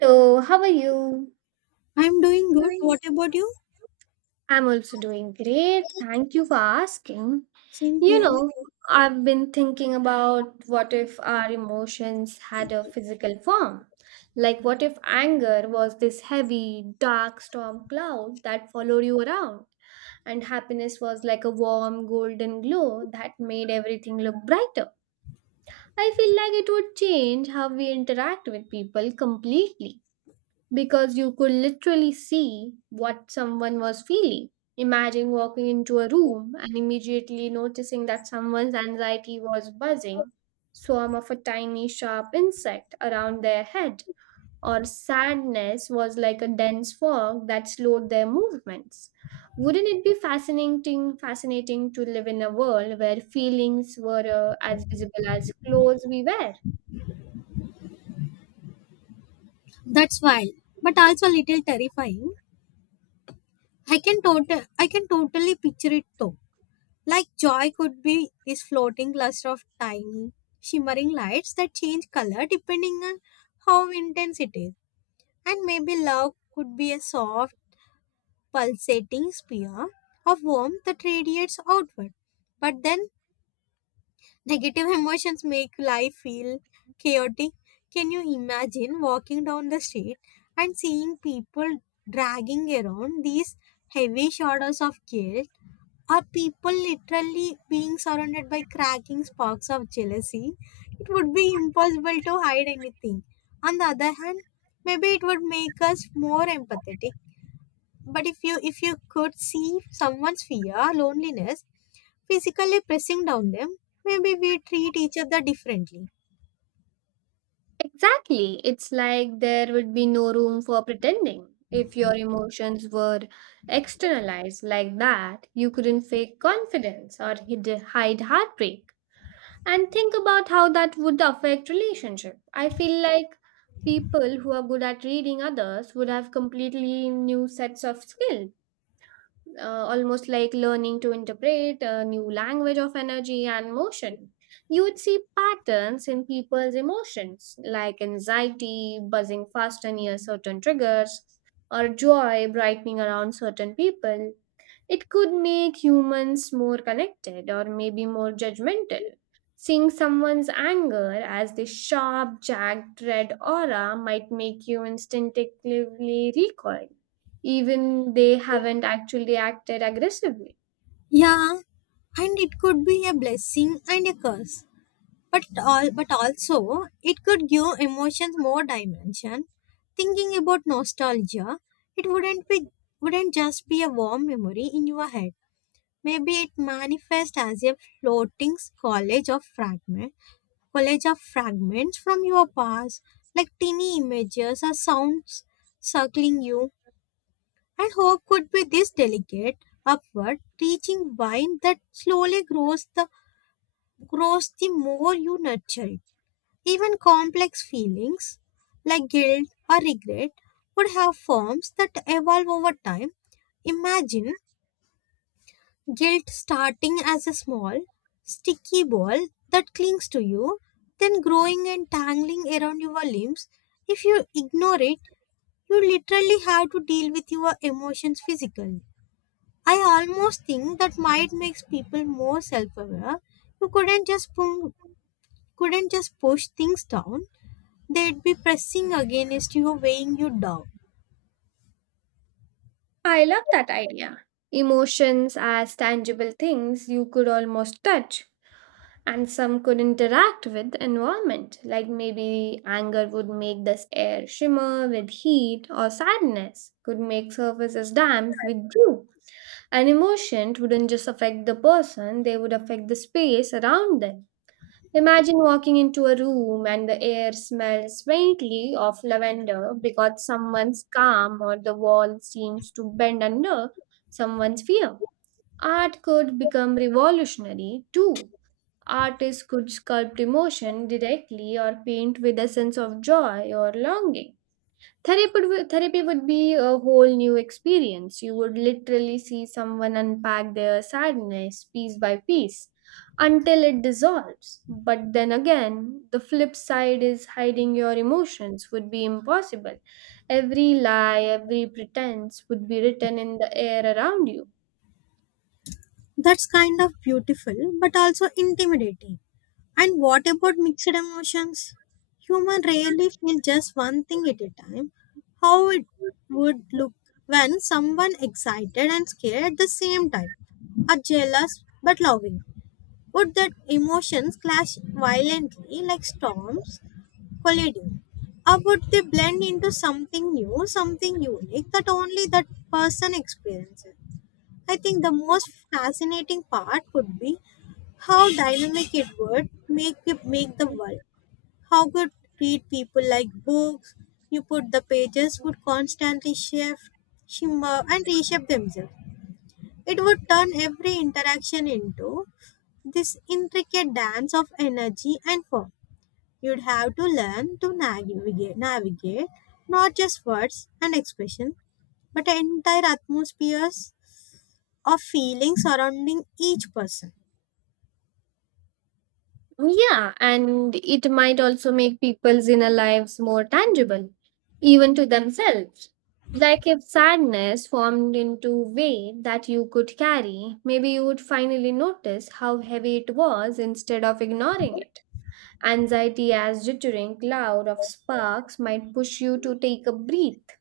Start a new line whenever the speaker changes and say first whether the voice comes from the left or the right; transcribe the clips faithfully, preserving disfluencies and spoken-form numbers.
right: So, how are you?
left: I'm doing good.
right: Doing.
left: What about you?
right: I'm also doing great. Thank you for asking.
left: Same
right: You
left: here.
right: know, I've been thinking about what if our emotions had a physical form? Like, what if anger was this heavy, dark storm cloud that followed you around? And happiness was like a warm, golden glow that made everything look brighter. I feel like it would change how we interact with people completely, because you could literally see what someone was feeling. Imagine walking into a room and immediately noticing that someone's anxiety was buzzing, swarm of a tiny sharp insect around their head, or sadness was like a dense fog that slowed their movements. Wouldn't it be fascinating fascinating to live in a world where feelings were uh, as visible as clothes we wear?
left: That's wild, but also a little terrifying. I can total I can totally picture it though. Like joy could be this floating cluster of tiny, shimmering lights that change color depending on how intense it is. And maybe love could be a soft, pulsating sphere of warmth that radiates outward. But then negative emotions make life feel chaotic. Can you imagine walking down the street and seeing people dragging around these heavy shadows of guilt? Are people literally being surrounded by cracking sparks of jealousy? It would be impossible to hide anything. On the other hand, maybe it would make us more empathetic. But if you if you could see someone's fear, loneliness, physically pressing down them, maybe we treat each other differently.
right: Exactly. It's like there would be no room for pretending. If your emotions were externalized like that, you couldn't fake confidence or hid- hide heartbreak. And think about how that would affect relationship. I feel like people who are good at reading others would have completely new sets of skills, uh, almost like learning to interpret a new language of energy and motion. You would see patterns in people's emotions, like anxiety buzzing faster near certain triggers, or joy brightening around certain people. It could make humans more connected or maybe more judgmental. Seeing someone's anger as this sharp, jagged red aura might make you instinctively recoil even they haven't actually acted aggressively.
left: Yeah, and it could be a blessing and a curse. But all but also it could give emotions more dimension. Thinking about nostalgia, it wouldn't be wouldn't just be a warm memory in your head. Maybe it manifests as a floating collage of fragment collage of fragments from your past, like tiny images or sounds circling you. And hope could be this delicate, upward, reaching vine that slowly grows the grows the more you nurture it. Even complex feelings like guilt or regret would have forms that evolve over time. Imagine guilt starting as a small, sticky ball that clings to you, then growing and tangling around your limbs. If you ignore it, you literally have to deal with your emotions physically. I almost think that might makes people more self-aware. You couldn't just pung, couldn't just push things down. They'd be pressing against you, weighing you down.
right: I love that idea. Emotions as tangible things you could almost touch, and some could interact with the environment, like maybe anger would make this air shimmer with heat, or sadness could make surfaces damp with dew. An emotion wouldn't just affect the person, they would affect the space around them. Imagine walking into a room and the air smells faintly of lavender because someone's calm or the wall seems to bend under someone's fear. Art could become revolutionary too. Artists could sculpt emotion directly or paint with a sense of joy or longing. Therapy would, therapy would be a whole new experience. You would literally see someone unpack their sadness piece by piece until it dissolves. But then again, the flip side is hiding your emotions would be impossible. Every lie, every pretense would be written in the air around you.
left: That's kind of beautiful, but also intimidating. And what about mixed emotions? Human rarely feel just one thing at a time. How it would look when someone excited and scared at the same time are jealous but loving. Would that emotions clash violently like storms colliding? Or would they blend into something new, something unique that only that person experiences? I think the most fascinating part would be how dynamic it would make make the world. How could read people like books? You put the pages would constantly shift, shimmer, and reshape themselves. It would turn every interaction into this intricate dance of energy and form. You'd have to learn to navigate, navigate not just words and expression, but entire atmospheres of feeling surrounding each person.
right: Yeah, and it might also make people's inner lives more tangible, even to themselves. Like if sadness formed into weight that you could carry, maybe you would finally notice how heavy it was instead of ignoring it. Anxiety as jittering cloud of sparks might push you to take a breath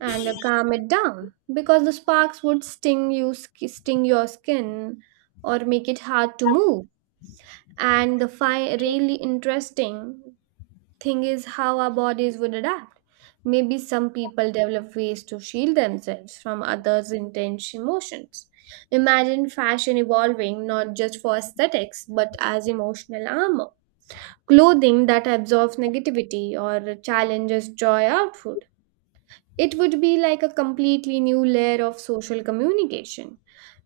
right: and uh, calm it down because the sparks would sting you sk- sting your skin or make it hard to move. And the fi- really interesting thing is how our bodies would adapt. Maybe some people develop ways to shield themselves from others' intense emotions. Imagine fashion evolving not just for aesthetics but as emotional armor. Clothing that absorbs negativity or challenges joy output, it would be like a completely new layer of social communication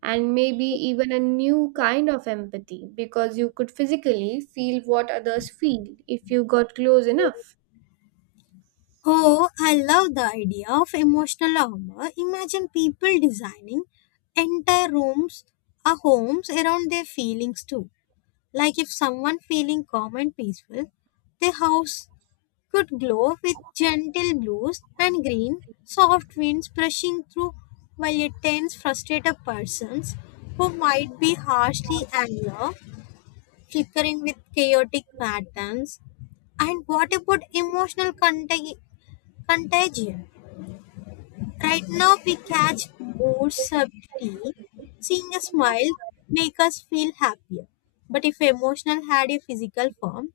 right: and maybe even a new kind of empathy because you could physically feel what others feel if you got close enough.
left: Oh, I love the idea of emotional armor. Imagine people designing entire rooms or homes around their feelings too. Like if someone feeling calm and peaceful, their house could glow with gentle blues and green, soft winds brushing through while it tends frustrated persons who might be harshly angered, flickering with chaotic patterns. And what about emotional contag- contagion? Right now, we catch moods subtly. Seeing a smile make us feel happier. But if emotional had a physical form,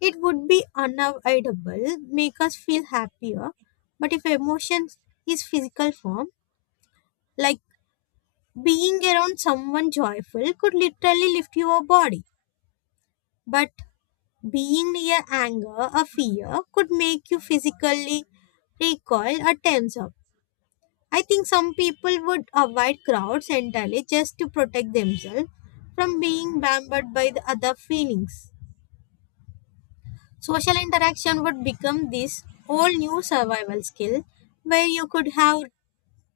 left: it would be unavoidable, make us feel happier. But if emotion is physical form, like being around someone joyful could literally lift your body. But being near anger or fear could make you physically recoil or tense up. I think some people would avoid crowds entirely just to protect themselves from being bombarded by the other feelings. Social interaction would become this whole new survival skill where you could have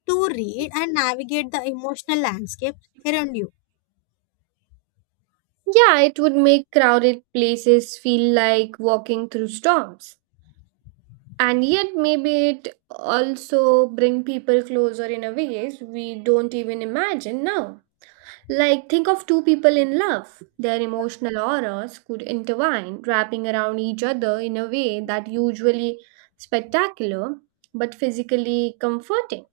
left: to read and navigate the emotional landscape around you.
right: Yeah, it would make crowded places feel like walking through storms. And yet, maybe it also bring people closer in a ways we don't even imagine now. Like, think of two people in love. Their emotional auras could intertwine, wrapping around each other in a way that usually spectacular but physically comforting.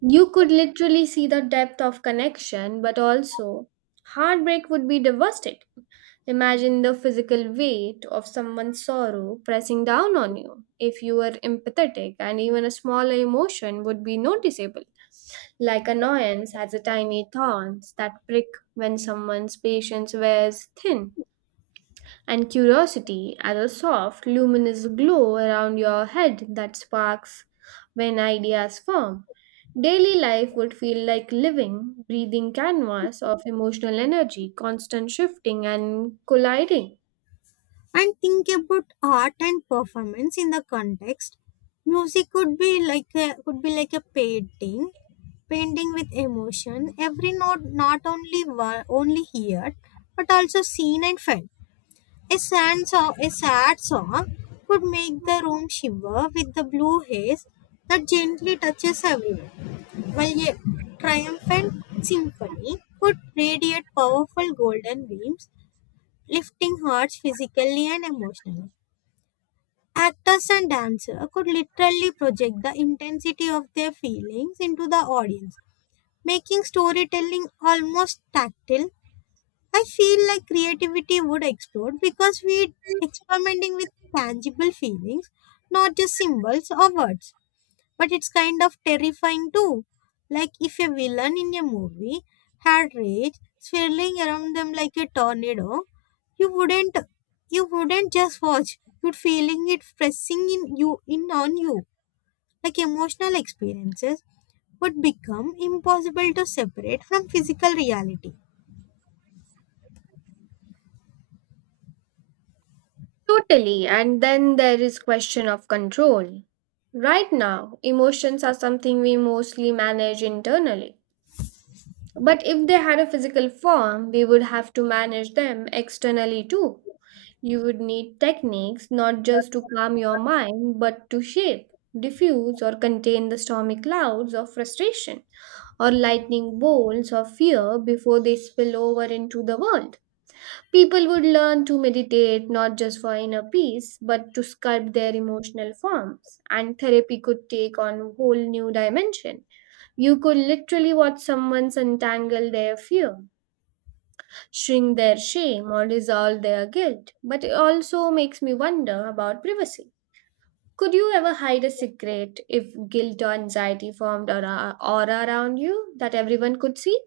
right: You could literally see the depth of connection, but also heartbreak would be devastating. Imagine the physical weight of someone's sorrow pressing down on you. If you were empathetic, and even a smaller emotion would be noticeable. Like annoyance has a tiny thorns that prick when someone's patience wears thin, and curiosity has a soft, luminous glow around your head that sparks when ideas form. Daily life would feel like living, breathing canvas of emotional energy, constant shifting and colliding.
left: And think about art and performance in the context. Music could be like a, could be like a painting, painting with emotion. Every note not only wor- only heard but also seen and felt. A sad, song, a sad song could make the room shiver with the blue haze that gently touches everyone, while a triumphant symphony could radiate powerful golden beams, lifting hearts physically and emotionally. Actors and dancers could literally project the intensity of their feelings into the audience, making storytelling almost tactile. I feel like creativity would explode because we're experimenting with tangible feelings, not just symbols or words. But it's kind of terrifying too. Like if a villain in a movie had rage swirling around them like a tornado, you wouldn't you wouldn't just watch. You'd feeling it pressing in you in on you. Like emotional experiences would become impossible to separate from physical reality.
right: Totally, and then there is question of control. Right now, emotions are something we mostly manage internally. But if they had a physical form, we would have to manage them externally too. You would need techniques not just to calm your mind, but to shape, diffuse, or contain the stormy clouds of frustration or lightning bolts of fear before they spill over into the world. People would learn to meditate not just for inner peace, but to sculpt their emotional forms, and therapy could take on a whole new dimension. You could literally watch someone untangle their fear. Shrink their shame or dissolve their guilt, but it also makes me wonder about privacy. Could you ever hide a secret if guilt or anxiety formed aura, aura around you that everyone could see?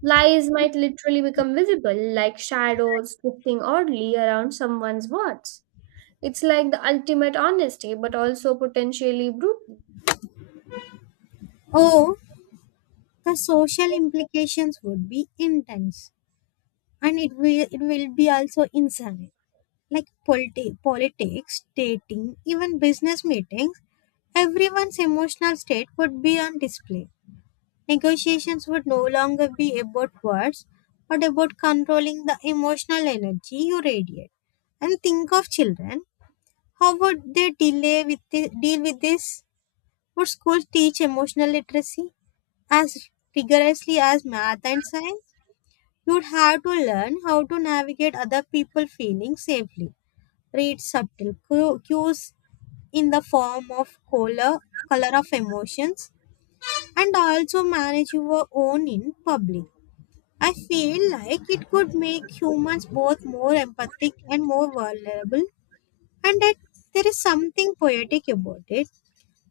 right: Lies might literally become visible, like shadows drifting oddly around someone's words. It's like the ultimate honesty, but also potentially brutal.
left: Oh, the social implications would be intense, and it will it will be also insane, like politi- politics, dating, even business meetings, everyone's emotional state would be on display, negotiations would no longer be about words but about controlling the emotional energy you radiate. And think of children, how would they delay with thi- deal with this? Would schools teach emotional literacy as rigorously as math and science? You would have to learn how to navigate other people's feelings safely. Read subtle cu- cues in the form of color, color of emotions, and also manage your own in public. I feel like it could make humans both more empathic and more vulnerable, and that there is something poetic about it,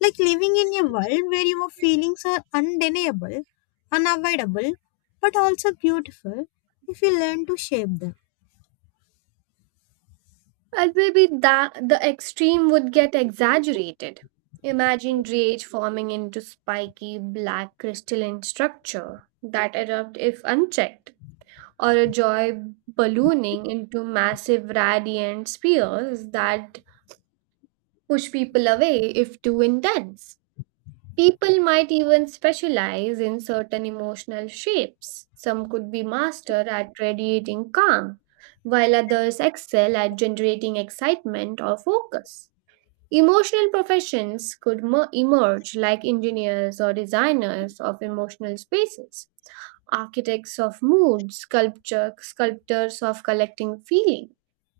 left: like living in a world where your feelings are undeniable, unavoidable, but also beautiful if you learn to shape them.
right: Well, maybe that the extreme would get exaggerated. Imagine rage forming into spiky black crystalline structure that erupt if unchecked, or a joy ballooning into massive radiant spheres that push people away if too intense. People might even specialize in certain emotional shapes. Some could be master at radiating calm, while others excel at generating excitement or focus. Emotional professions could mer- emerge like engineers or designers of emotional spaces, architects of mood, sculpture, sculptors of collecting feeling.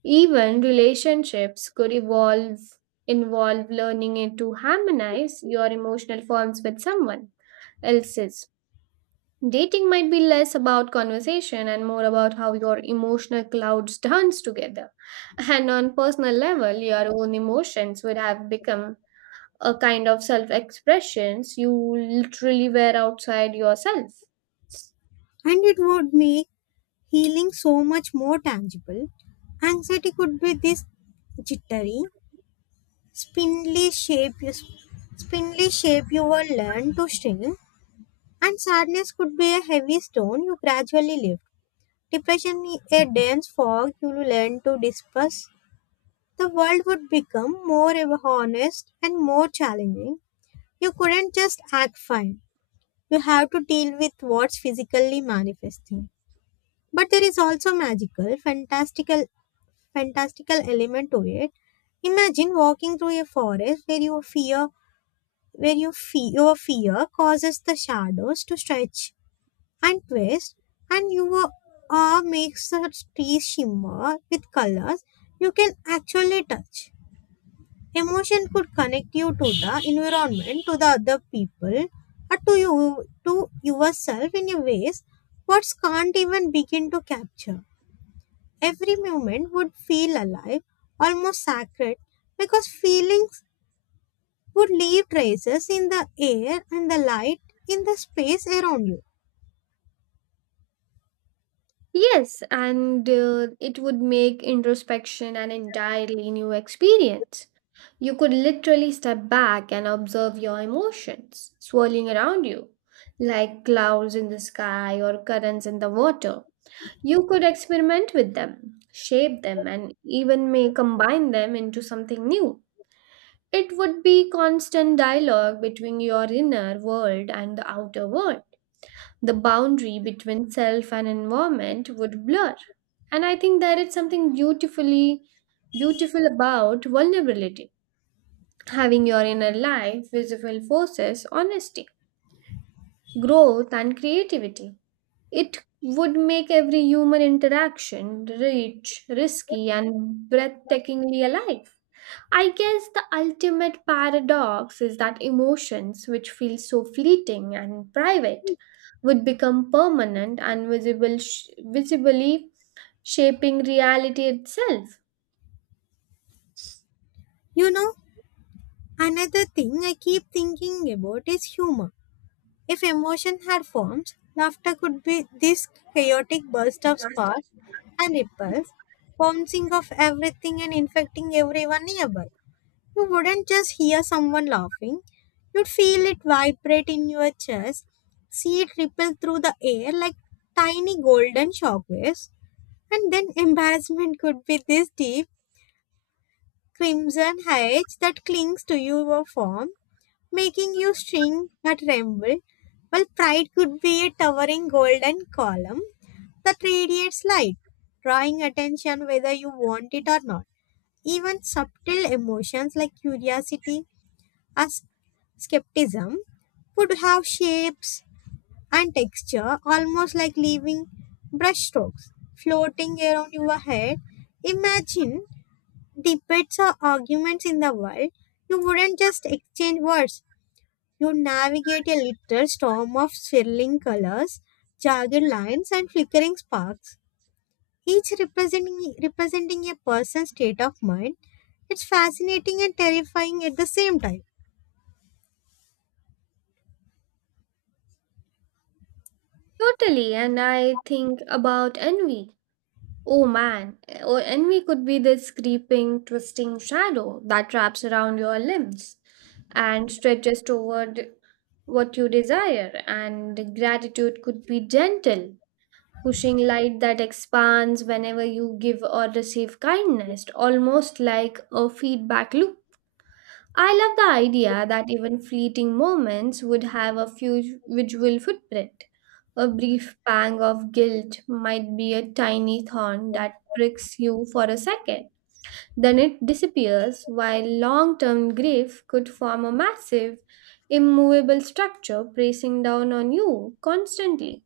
right: Even relationships could evolve involve learning it to harmonize your emotional forms with someone else's. Dating might be less about conversation and more about how your emotional clouds dance together. And on personal level, your own emotions would have become a kind of self expressions you literally were outside yourself.
left: And it would make healing so much more tangible. Anxiety could be this jittery spindly shape you spindly shape you will learn to string, and sadness could be a heavy stone you gradually lift. Depression is a dense fog you will learn to disperse. The world would become more honest and more challenging. You couldn't just act fine. You have to deal with what's physically manifesting. But there is also magical, fantastical, fantastical element to it. Imagine walking through a forest where your fear, where your fear, your fear causes the shadows to stretch and twist, and you uh, makes the tea shimmer with colors you can actually touch. Emotion could connect you to the environment, to the other people, or to you, to yourself in a ways words can't even begin to capture. Every moment would feel alive, almost sacred, because feelings would leave traces in the air and the light in the space around you.
right: Yes, and uh, it would make introspection an entirely new experience. You could literally step back and observe your emotions swirling around you like clouds in the sky or currents in the water. You could experiment with them, shape them, and even may combine them into something new. It would be constant dialogue between your inner world and the outer world. The boundary between self and environment would blur. And I think there is something beautifully beautiful about vulnerability. Having your inner life visible forces honesty, growth and creativity. It would make every human interaction rich, risky and breathtakingly alive. I guess the ultimate paradox is that emotions, which feel so fleeting and private, would become permanent and visible, sh- visibly shaping reality itself.
left: You know, another thing I keep thinking about is humor. If emotion had forms, laughter could be this chaotic burst of sparks and ripples, bouncing off everything and infecting everyone nearby. You wouldn't just hear someone laughing, you'd feel it vibrate in your chest, see it ripple through the air like tiny golden shockwaves, and then embarrassment could be this deep crimson haze that clings to your form making you shrink or tremble, while pride could be a towering golden column that radiates light, drawing attention whether you want it or not. Even subtle emotions like curiosity or skepticism would have shapes and texture almost like living brushstrokes floating around your head. Imagine debates or arguments in the world. You wouldn't just exchange words, you navigate a literal storm of swirling colors, jagged lines, and flickering sparks, each representing, representing a person's state of mind. It's fascinating and terrifying at the same time.
right: Totally, and I think about envy. Oh man, eh, oh, envy could be this creeping, twisting shadow that wraps around your limbs and stretches toward what you desire, and gratitude could be gentle pushing light that expands whenever you give or receive kindness, almost like a feedback loop. I love the idea that even fleeting moments would have a few visual footprint. A brief pang of guilt might be a tiny thorn that pricks you for a second. Then it disappears, while long term grief could form a massive, immovable structure pressing down on you constantly.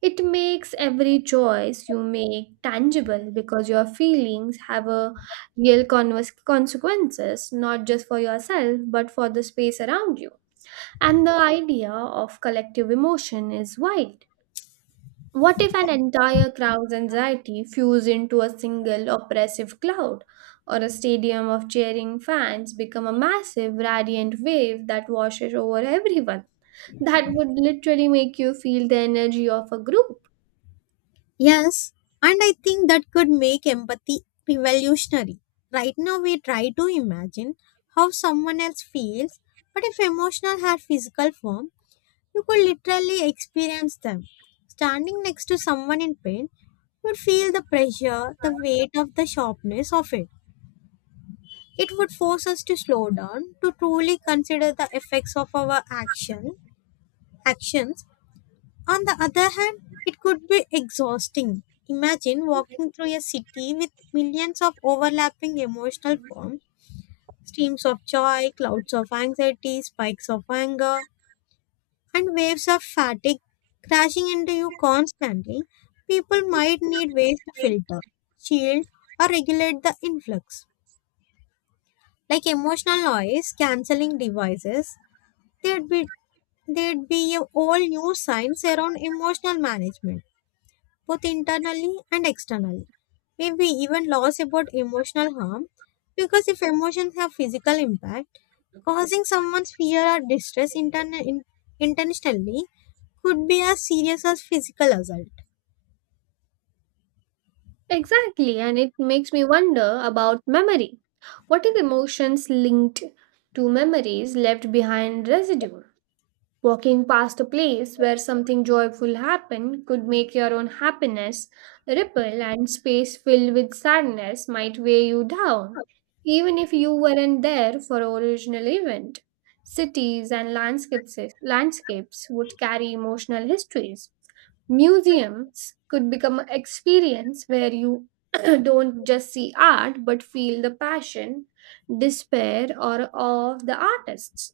right: It makes every choice you make tangible because your feelings have a real converse consequences, not just for yourself, but for the space around you. And the idea of collective emotion is wide. What if an entire crowd's anxiety fused into a single oppressive cloud, or a stadium of cheering fans become a massive radiant wave that washes over everyone? That would literally make you feel the energy of a group.
left: Yes, and I think that could make empathy revolutionary. Right now, we try to imagine how someone else feels, but if emotional had physical form, you could literally experience them. Standing next to someone in pain, you would feel the pressure, the weight of the sharpness of it. It would force us to slow down, to truly consider the effects of our action actions. On the other hand, it could be exhausting. Imagine walking through a city with millions of overlapping emotional forms, streams of joy, clouds of anxiety, spikes of anger, and waves of fatigue crashing into you constantly, people might need ways to filter, shield, or regulate the influx. Like emotional noise cancelling devices, there'd be there'd be a all new science around emotional management, both internally and externally. Maybe even laws about emotional harm, because if emotions have physical impact, causing someone's fear or distress intern- in- intentionally could be as serious as physical assault.
right: Exactly, and it makes me wonder about memory. What if emotions linked to memories left behind residue? Walking past a place where something joyful happened could make your own happiness ripple, and space filled with sadness might weigh you down, even if you weren't there for the original event. Cities and landscapes landscapes would carry emotional histories. Museums could become an experience where you don't just see art but feel the passion, despair, or awe of the artists.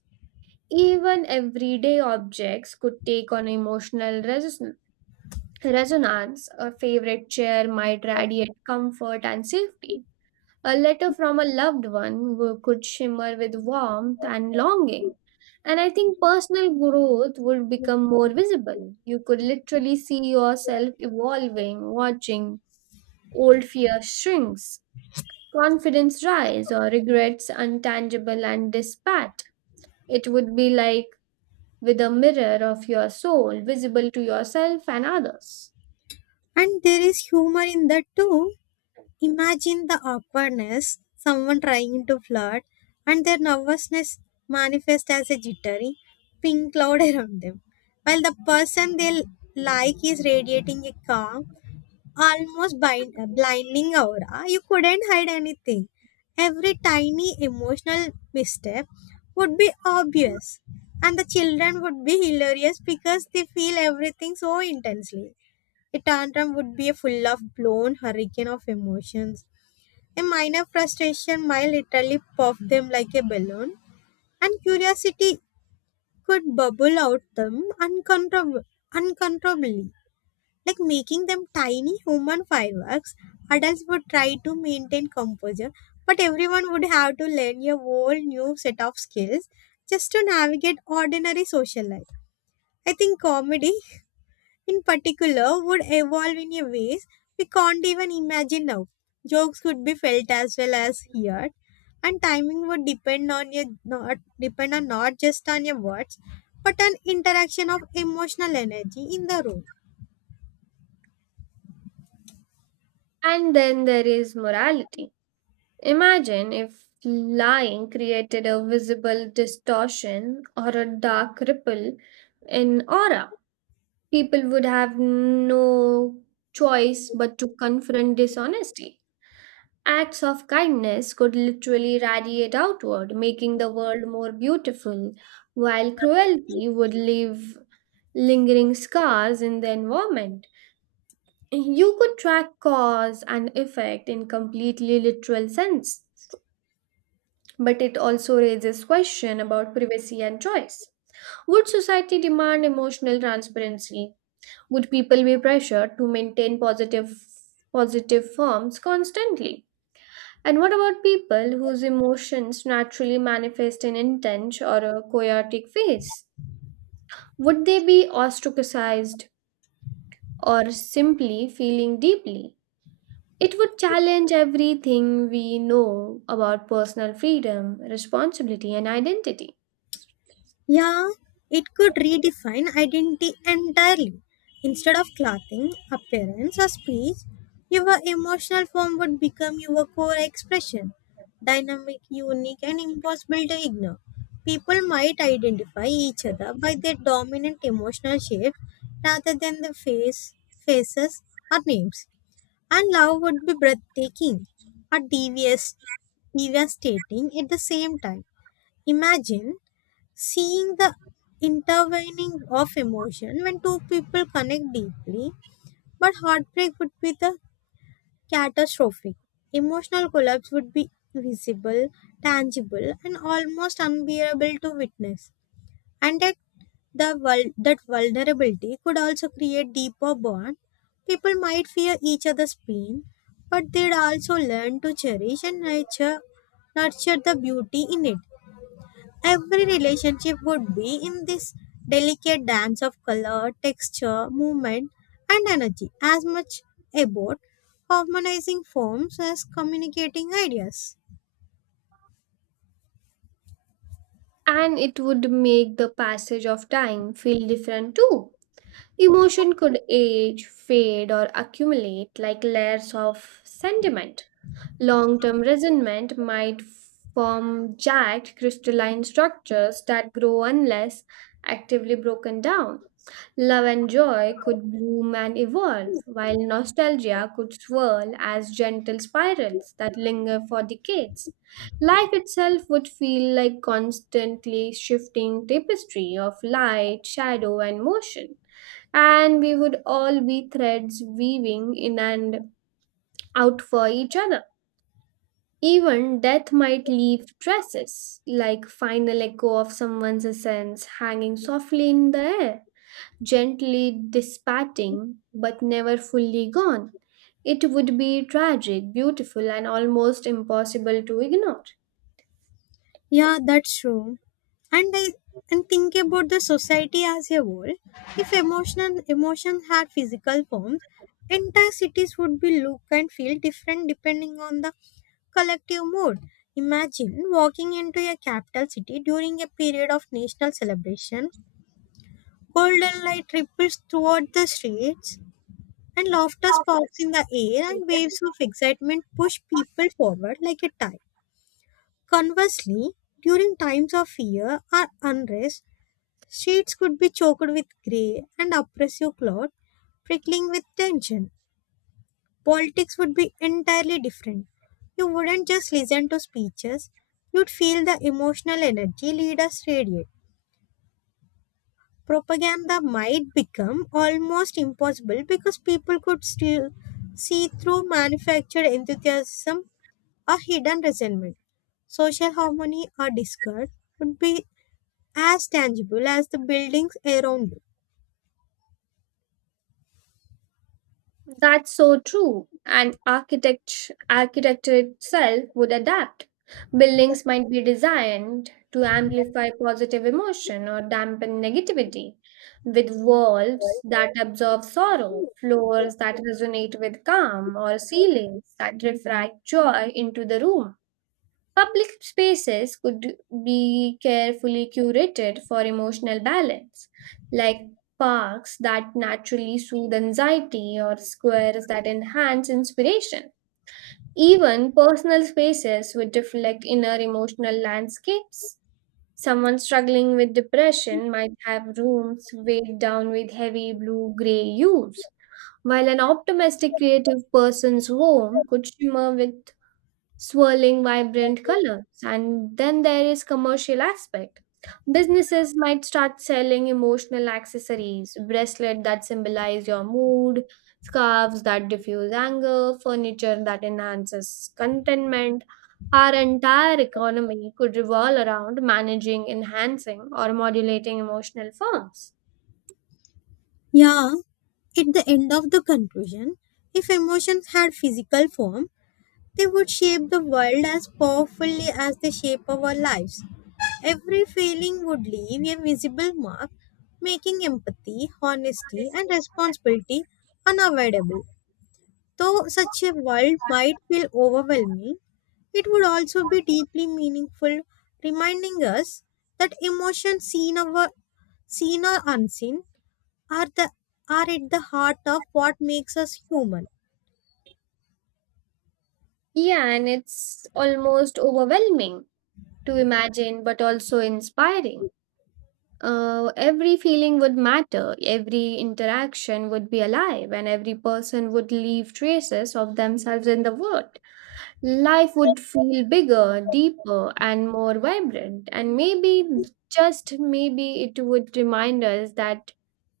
right: Even everyday objects could take on emotional reson- resonance. A favorite chair might radiate comfort and safety, a letter from a loved one wo- could shimmer with warmth and longing. And I think personal growth would become more visible. You could literally see yourself evolving, watching old fear shrinks, confidence rise, or regrets untangible and dispatched. It would be like with a mirror of your soul visible to yourself and others.
left: And there is humor in that too. Imagine the awkwardness, someone trying to flirt, and their nervousness manifest as a jittery pink cloud around them, while the person they l- like is radiating a calm, almost bind- uh, blinding aura. You couldn't hide anything. Every tiny emotional misstep would be obvious, and the children would be hilarious because they feel everything so intensely. A tantrum would be a full of blown hurricane of emotions. A minor frustration might literally puff them like a balloon, and curiosity could bubble out them uncontrol- uncontrollably, like making them tiny human fireworks. Adults would try to maintain composure, but everyone would have to learn a whole new set of skills just to navigate ordinary social life. I think comedy in particular would evolve in a ways we can't even imagine now. Jokes could be felt as well as heard, and timing would depend on your not depend on not just on your words, but on interaction of emotional energy in the room.
right: And then there is morality. Imagine if lying created a visible distortion or a dark ripple in aura. People would have no choice but to confront dishonesty. Acts of kindness could literally radiate outward, making the world more beautiful, while cruelty would leave lingering scars in the environment. You could track cause and effect in completely literal sense, but it also raises question about privacy and choice. Would society demand emotional transparency? Would people be pressured to maintain positive positive forms constantly? And what about people whose emotions naturally manifest in intense or a chaotic phase? Would they be ostracized or simply feeling deeply? It would challenge everything we know about personal freedom, responsibility, and identity.
left: Yeah, it could redefine identity entirely. Instead of clothing, appearance, or speech, your emotional form would become your core expression. Dynamic, unique, and impossible to ignore. People might identify each other by their dominant emotional shape rather than the face, faces, or names. And love would be breathtaking or devious devastating at the same time. Imagine seeing the intervening of emotion when two people connect deeply, but heartbreak would be the catastrophic emotional collapse would be visible, tangible, and almost unbearable to witness. And that the vul- that vulnerability could also create deeper bond. People might fear each other's pain, but they'd also learn to cherish and nurture nurture the beauty in it. Every relationship would be in this delicate dance of color, texture, movement, and energy, as much about harmonizing forms as communicating ideas.
right: And it would make the passage of time feel different too. Emotion could age, fade, or accumulate like layers of sentiment. Long term resentment might form jagged crystalline structures that grow unless actively broken down. Love and joy could bloom and evolve, while nostalgia could swirl as gentle spirals that linger for decades. Life itself would feel like constantly shifting tapestry of light, shadow, and motion. And we would all be threads weaving in and out for each other. Even death might leave traces, like final echo of someone's essence hanging softly in the air, gently dissipating but never fully gone. It would be tragic, beautiful, and almost impossible to ignore.
left: Yeah, that's true. and I and think about the society as a whole. If emotional emotions had physical forms, entire cities would be look and feel different depending on the collective mood. Imagine walking into a capital city during a period of national celebration, golden light ripples toward the streets, and laughter spouts in the air, and waves of excitement push people forward like a tide. Conversely, during times of fear or unrest, streets could be choked with grey and oppressive cloud, prickling with tension. Politics would be entirely different. You wouldn't just listen to speeches, you'd feel the emotional energy leaders radiate. Propaganda might become almost impossible because people could still see through manufactured enthusiasm or hidden resentment. Social harmony or discord would be as tangible as the buildings around you.
right: That's so true. And architect, architecture itself would adapt. Buildings might be designed to amplify positive emotion or dampen negativity, with walls that absorb sorrow, floors that resonate with calm, or ceilings that refract joy into the room. Public spaces could be carefully curated for emotional balance, like parks that naturally soothe anxiety or squares that enhance inspiration. Even personal spaces would reflect inner emotional landscapes. Someone struggling with depression might have rooms weighed down with heavy blue gray hues, while an optimistic creative person's home could shimmer with swirling vibrant colors. And then there is commercial aspect. Businesses might start selling emotional accessories, bracelets that symbolize your mood, scarves that diffuse anger, furniture that enhances contentment. Our entire economy could revolve around managing, enhancing, or modulating emotional forms.
left: Yeah, at the end of the conclusion, if emotions had physical form, they would shape the world as powerfully as they shape our lives. Every feeling would leave a visible mark, making empathy, honesty, and responsibility unavoidable. Though such a world might feel overwhelming, it would also be deeply meaningful, reminding us that emotions seen, over, seen or unseen are the are at the heart of what makes us human.
right: Yeah, and it's almost overwhelming to imagine, but also inspiring. Uh, every feeling would matter, every interaction would be alive, and every person would leave traces of themselves in the world. Life would feel bigger, deeper, and more vibrant. And maybe, just maybe, it would remind us that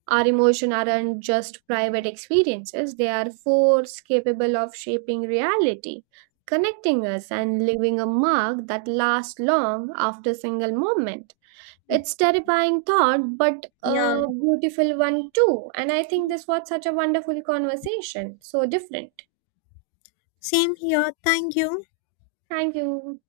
right: our emotions aren't just private experiences, they are force capable of shaping reality, connecting us, and leaving a mark that lasts long after a single moment. It's terrifying thought, but
left: Yeah.
right: a beautiful one too. And I think this was such a wonderful conversation. So different.
left: Same here. Thank you.
right: Thank you.